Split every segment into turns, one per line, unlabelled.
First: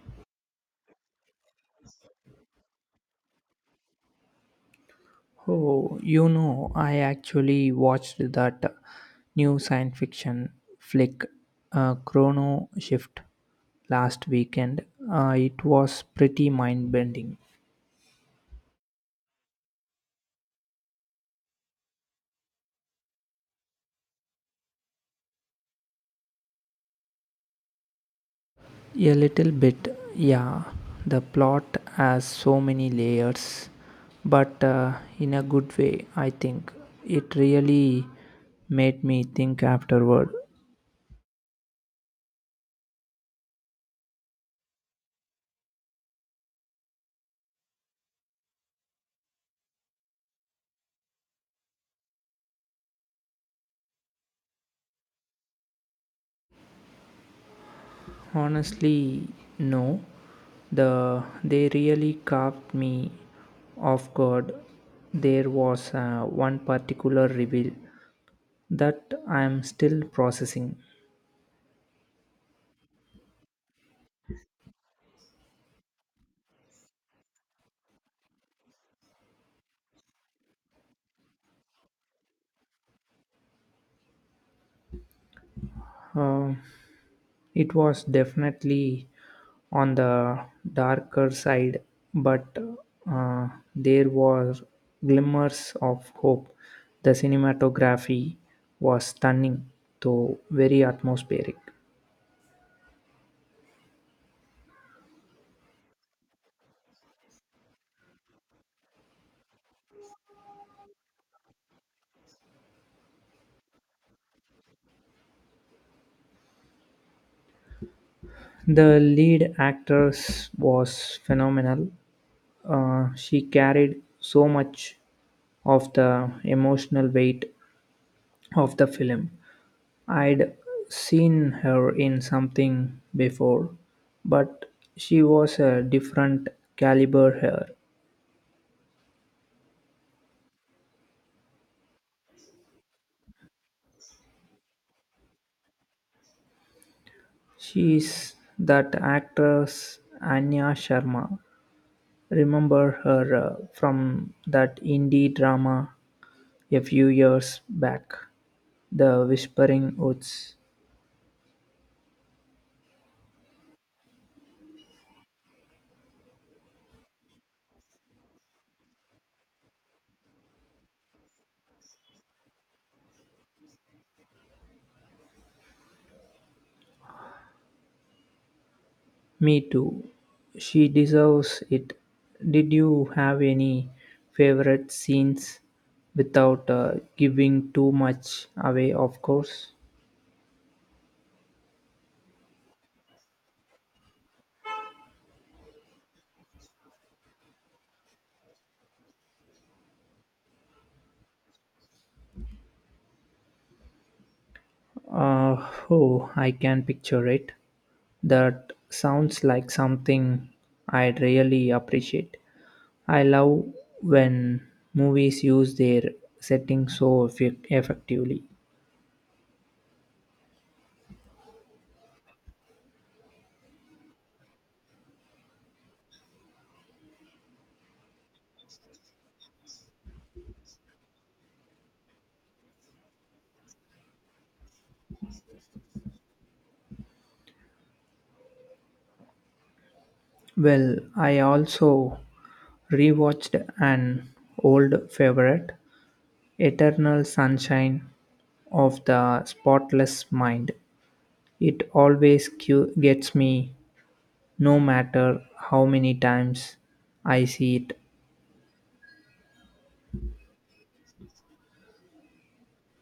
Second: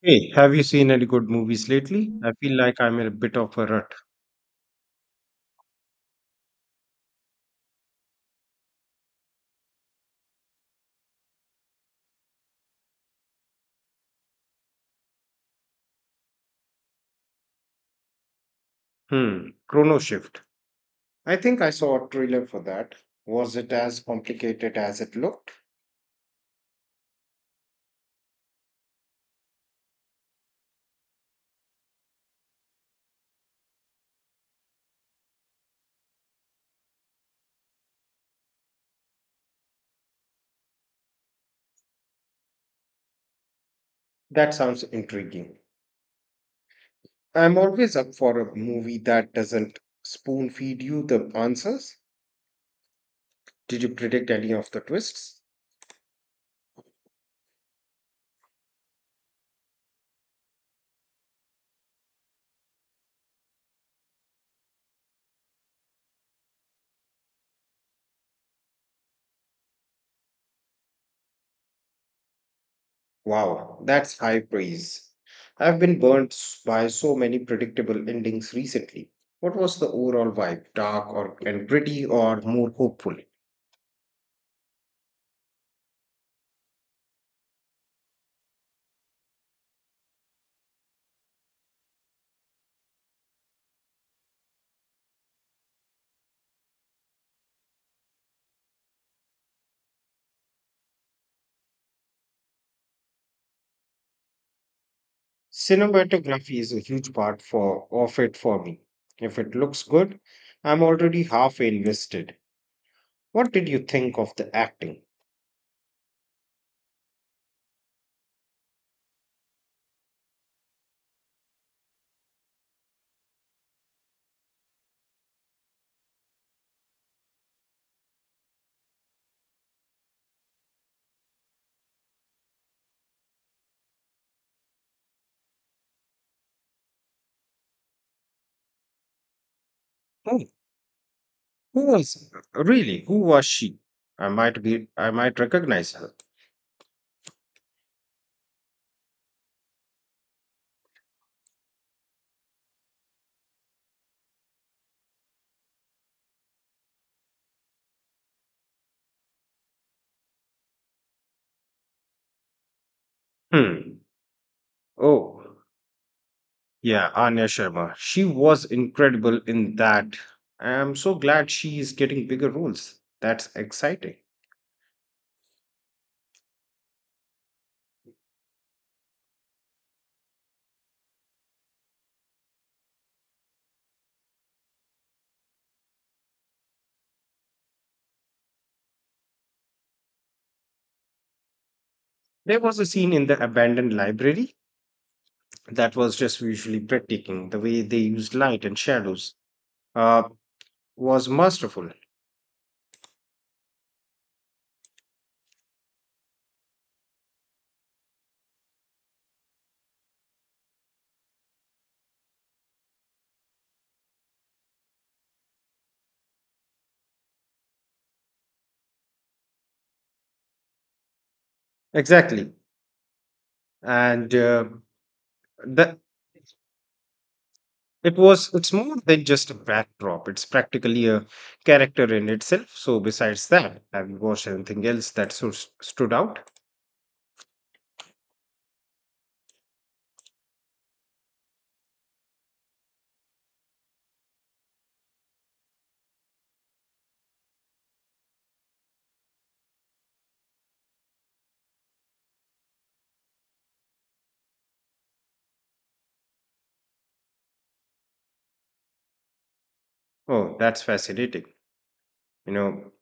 Hey, have you seen any good movies lately? I feel like I'm in a bit of a rut.
Oh, you know, I actually watched that new science fiction flick, Chrono Shift, last weekend. It was pretty mind bending.
Hmm, Chrono Shift. I think I saw a trailer for that. Was it as complicated as it looked?
A little bit, yeah. The plot has so many layers, but in a good way, I think. It really made me think afterward.
That sounds intriguing. I'm always up for a movie that doesn't spoon feed you the answers. Did you predict any of the twists?
Honestly, no. They really caught me off guard. There was one particular reveal that I am still processing.
Wow, that's high praise. I've been by so many predictable endings recently. What was the overall vibe? Dark or and pretty or more hopeful?
Uh, it was definitely on the darker side, but uh, there were glimmers of hope. The cinematography was stunning, though very atmospheric.
Cinematography is a huge part for of it for me. If it looks good, I'm already halfway invested. What did you think of the acting?
The lead actress was phenomenal. She carried so much of the emotional weight of the film. I'd seen her in something before, but she was a different caliber here.
Who, who was really? Who was she? I might be. I might recognize her.
She's that actress Anya Sharma. Remember her from that indie drama a few years back, The Whispering Woods.
Hmm. Oh, yeah, Anya Sharma. She was incredible in that. I am so glad she is getting bigger roles. That's exciting.
Me too. She deserves it. Did you have any favorite scenes without giving too much away, of course?
There was a scene in the abandoned library that was just visually breathtaking. The way they used light and shadows uh, was masterful.
Oh, I can picture it. That sounds like something I'd really appreciate. I love when movies use their setting so effectively.
Exactly. And the it's more than just a backdrop. It's practically a character in itself. So besides that, have you watched anything else that so stood out?
Well, I also rewatched an old favorite, Eternal Sunshine of the Spotless Mind. It always gets me, no matter how many times I see it.
Oh, that's fascinating. You know,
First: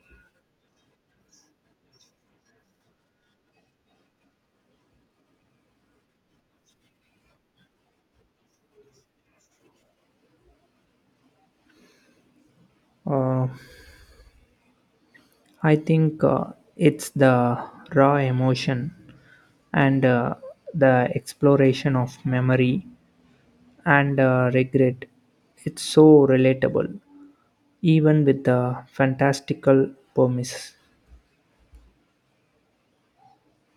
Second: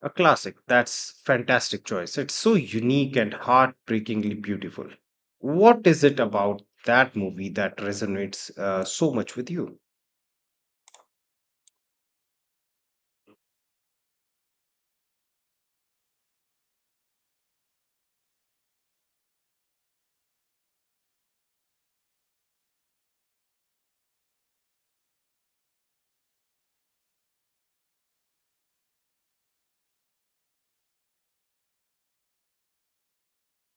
a classic. That's fantastic choice. It's so unique and heartbreakingly beautiful. What is it about that movie that resonates so much with you?
Uh, I think it's the raw emotion and the exploration of memory and regret. It's so relatable, even with the fantastical premise.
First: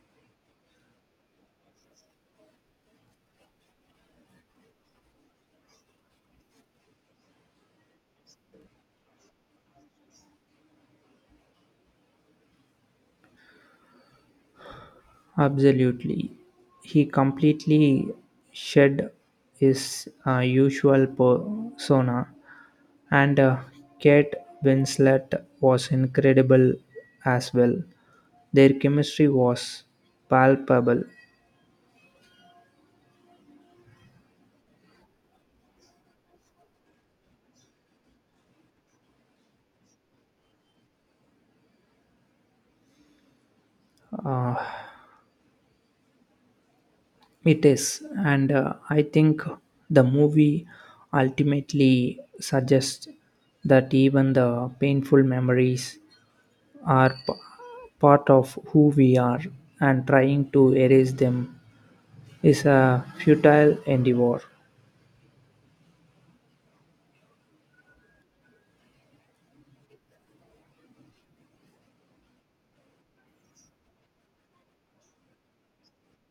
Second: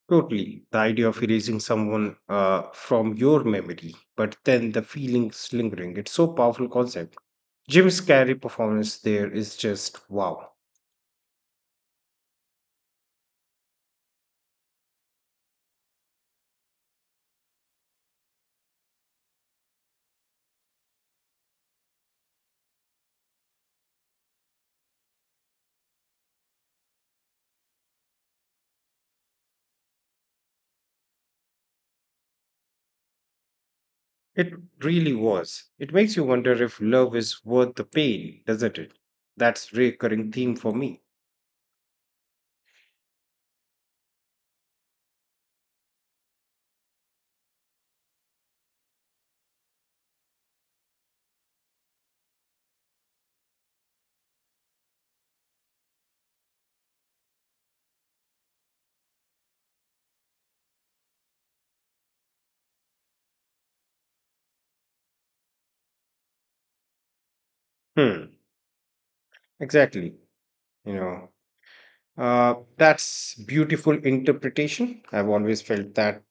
Totally. The idea of erasing someone from your memory, but then the feelings lingering. It's so powerful concept. Jim's Carrey performance there is just wow.
Absolutely. He completely shed his usual persona, and Kate Winslet was incredible as well. Their chemistry was palpable.
It really was. It makes you wonder if love is worth the pain, doesn't it? That's recurring theme for me.
Uh, it is, and I think the movie ultimately suggests that even the painful memories are part of who we are, and trying to erase them is a futile endeavor.
Hmm. Exactly. You know, that's beautiful interpretation. I've always felt that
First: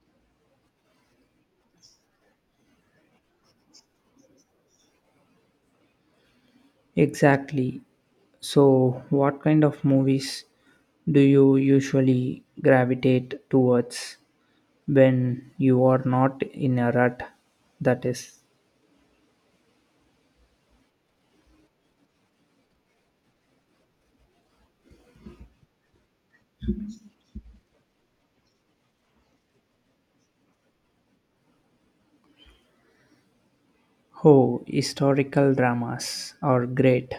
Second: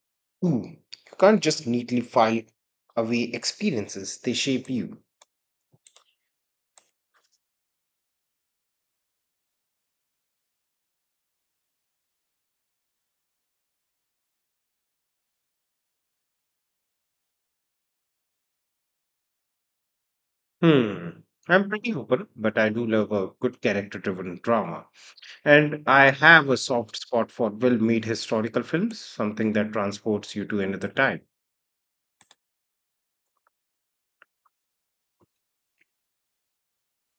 too. You can't just neatly file away experiences, they shape you.
Exactly. So, what kind of movies do you usually gravitate towards when you are not in a rut? That is.
Hmm. I'm pretty open, but I do love a good character driven drama. And I have a soft spot for well made historical films, something that transports you to another time.
Oh, historical dramas are great.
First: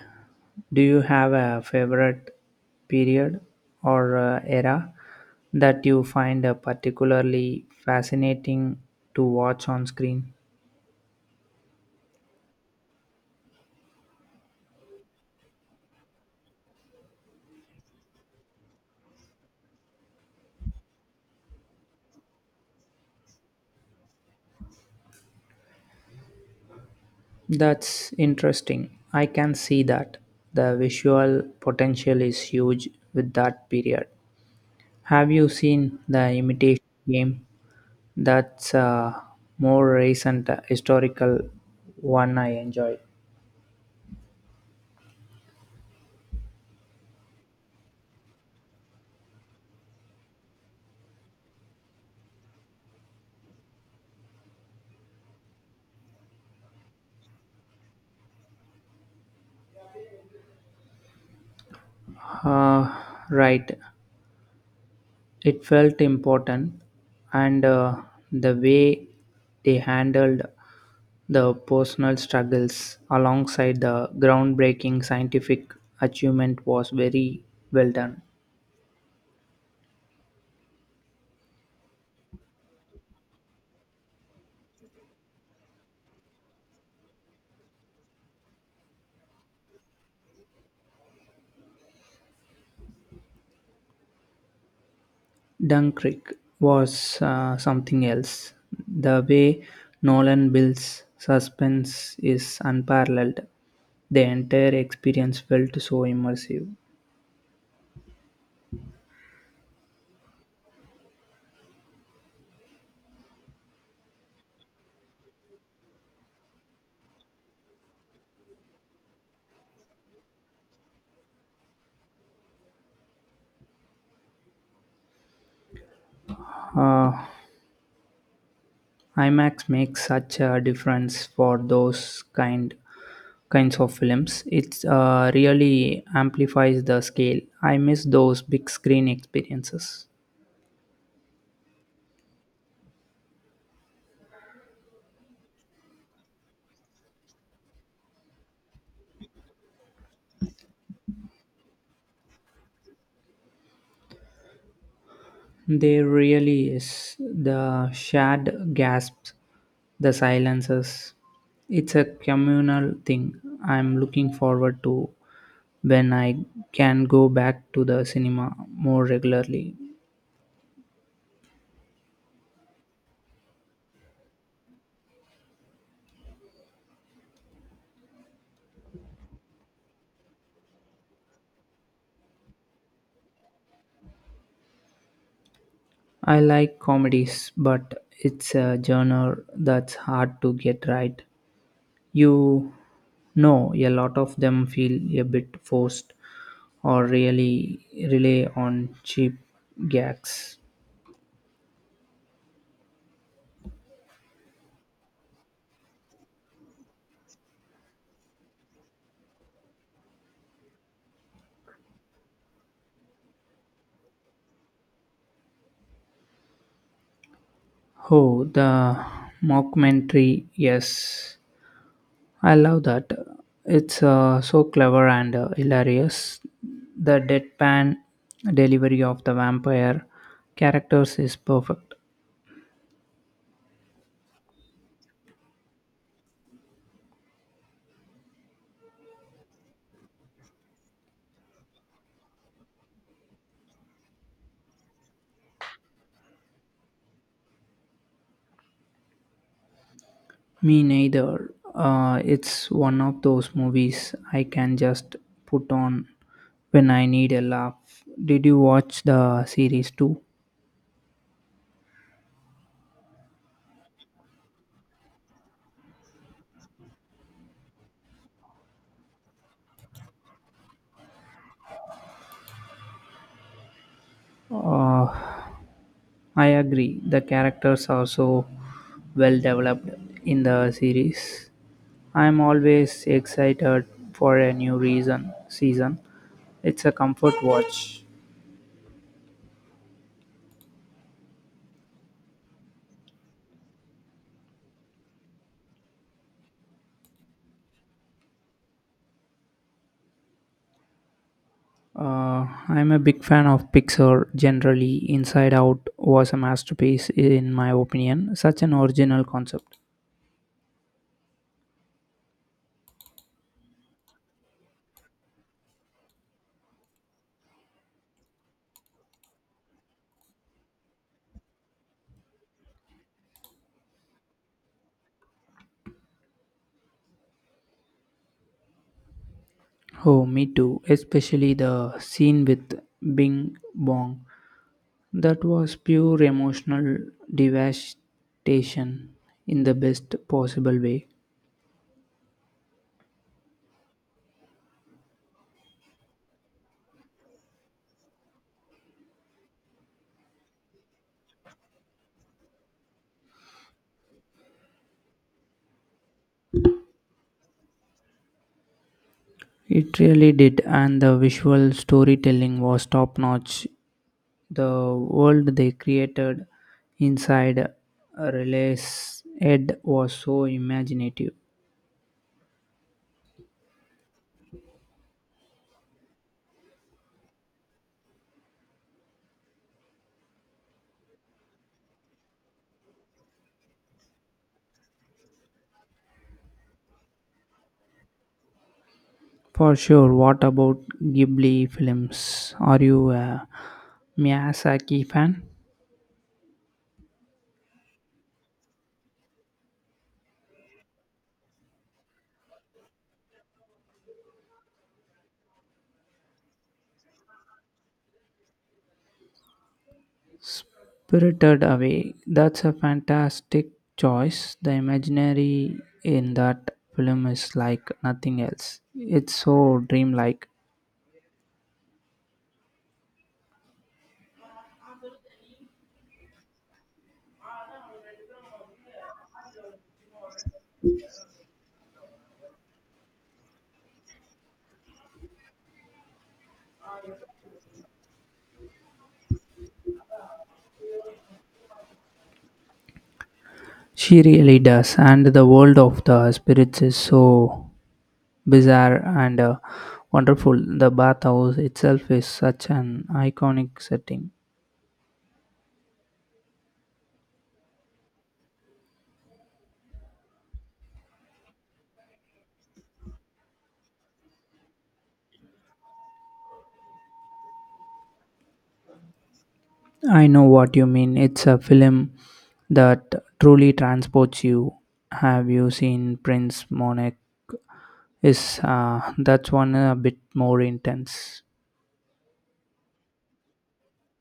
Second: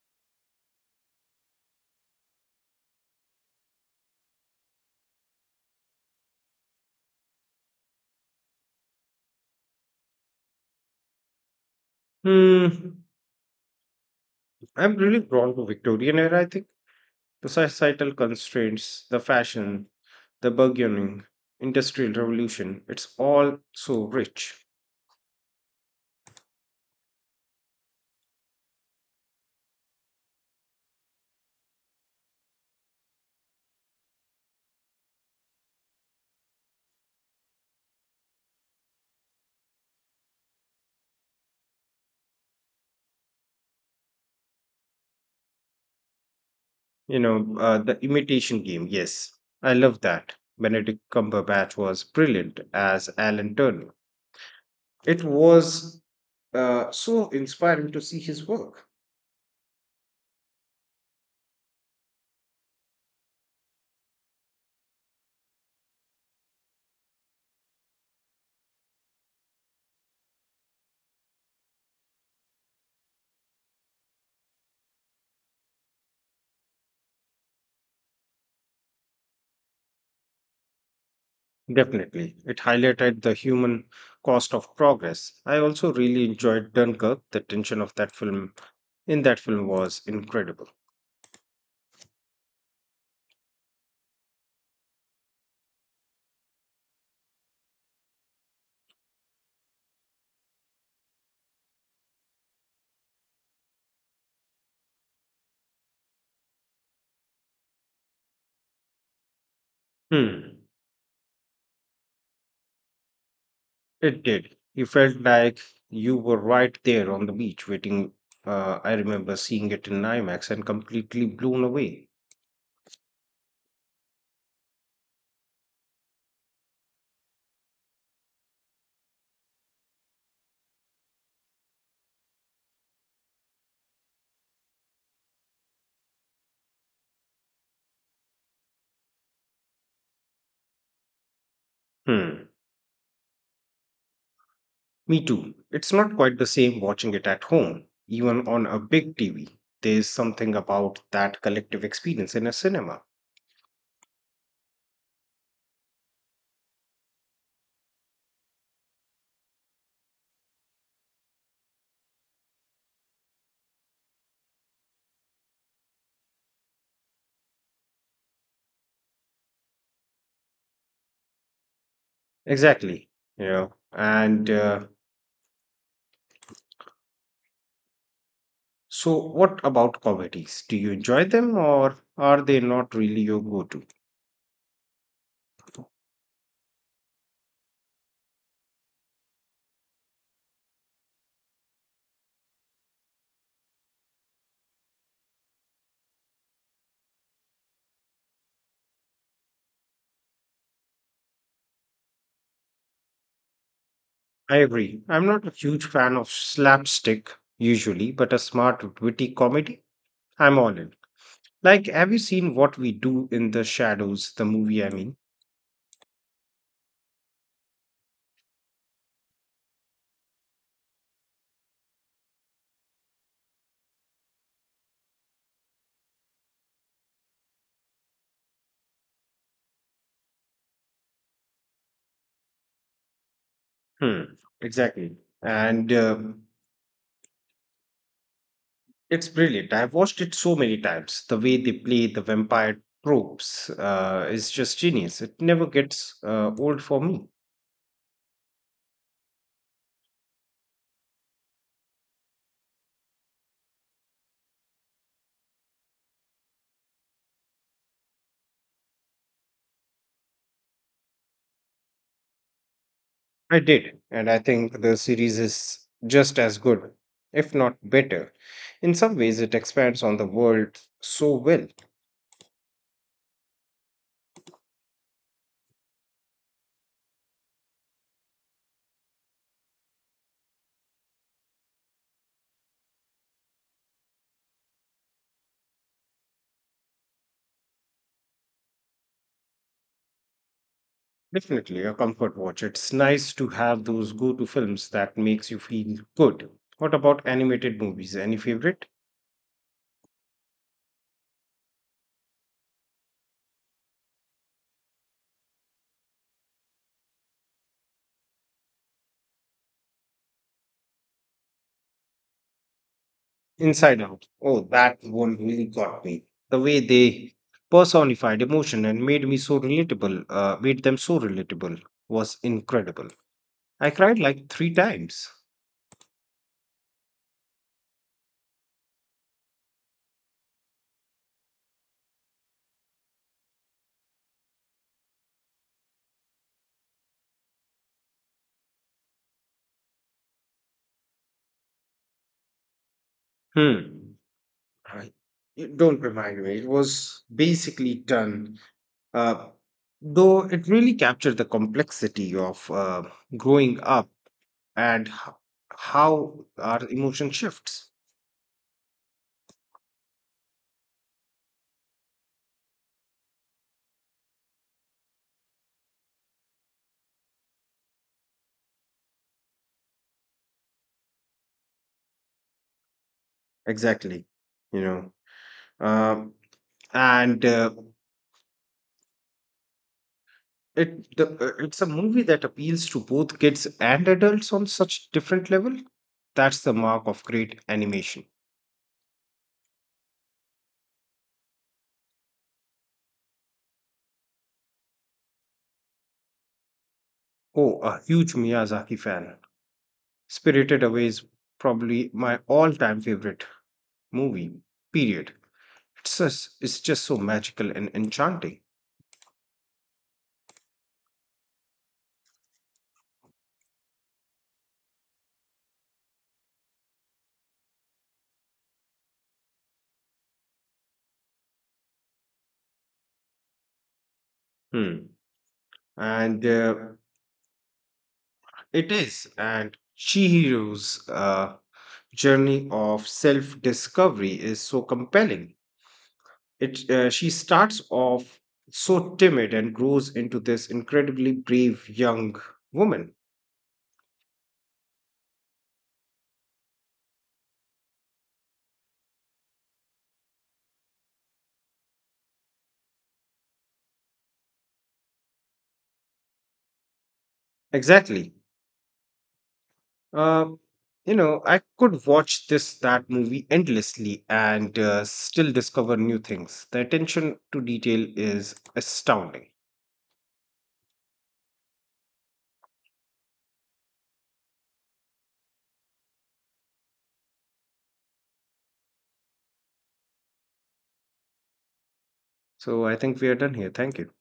Do you have a favorite period or era that you find particularly fascinating to watch on screen?
Hmm. I'm really drawn to Victorian era, I think. The societal constraints, the fashion, the burgeoning industrial revolution, it's all so rich.
That's interesting. I can see that. The visual potential is huge with that period. Have you seen The Imitation Game? That's a more recent historical one I enjoyed.
You know, the imitation game, yes, I love that. Benedict Cumberbatch was brilliant as Alan Turner. It was so inspiring to see his work.
Uh, right. It felt important, and the way they handled the personal struggles alongside the groundbreaking scientific achievement was very well done.
Definitely. It highlighted the human cost of progress. I also really enjoyed Dunkirk. The tension of that film in that film was incredible.
Dunkirk was something else. The way Nolan builds suspense is unparalleled. The entire experience felt so immersive.
Hmm. It did. You felt like you were right there on the beach waiting. I remember seeing it in IMAX and completely blown away.
Uh, IMAX makes such a difference for those kinds of films. It really amplifies the scale. I miss those big screen experiences.
Hmm. Me too. It's not quite the same watching it at home, even on a big TV. There's something about that collective experience in a cinema.
There really is the shared gasps, the silences. It's a communal thing. I'm looking forward to when I can go back to the cinema more regularly.
Exactly. You know, and So, what about comedies? Do you enjoy them or are they not really your go to?
I like comedies, but it's a genre that's hard to get right. You know, a lot of them feel a bit forced or really rely on cheap gags.
I agree. I'm not a huge fan of slapstick usually, but a smart, witty comedy, I'm all in. Like, have you seen What We Do in the Shadows, the movie?
Oh, the mockumentary, yes. I love that. It's so clever and hilarious. The deadpan delivery of the vampire characters is perfect.
Hmm, exactly. And it's brilliant. I've watched it so many times. The way they play the vampire tropes is just genius. It never gets old for me.
Me neither. It's one of those movies I can just put on when I need a laugh. Did you watch the series too?
I did, and I think the series is just as good, if not better. In some ways, it expands on the world so well.
Uh, I agree. The characters are so well developed in the series. I'm always excited for a new reason season. It's a comfort watch.
Definitely a comfort watch. It's nice to have those go-to films that makes you feel good. What about animated movies? Any favorite?
I'm a big fan of Pixar generally. Inside Out was a masterpiece, in my opinion. Such an original concept.
Inside Out. Oh, that one really got me. The way they personified emotion and made me so relatable, made them so relatable was incredible. I cried like three times.
Oh, me too. Especially the scene with Bing Bong. That was pure emotional devastation in the best possible way.
Hmm. I- you don't remind me. It was basically done, uh, though it really captured the complexity of growing up and how our emotion shifts.
It really did, and the visual storytelling was top notch. The world they created inside Relay's head was so imaginative.
Exactly, you know, um, and uh, it's a movie that appeals to both kids and adults on such different level. That's the mark of great animation.
For sure, what about Ghibli films? Are you a Miyazaki fan?
Oh, a huge Miyazaki fan. Spirited Away is probably my all-time favorite movie, period. It's just so magical and enchanting.
Spirited Away. That's a fantastic choice. The imaginary in that film is like nothing else. It's so dreamlike.
Hmm. And it is. And Chihiro's journey of self discovery is so compelling. She starts off so timid and grows into this incredibly brave young woman.
She really does, and the world of the spirits is so bizarre and wonderful. The bathhouse itself is such an iconic setting.
Exactly. Um, I could watch this that movie endlessly and still discover new things. The attention to detail is astounding.
I know what you mean. It's a film that truly transports you. Have you seen Prince Monet? Is that's one a bit more intense.
So I think we are done here. Thank you.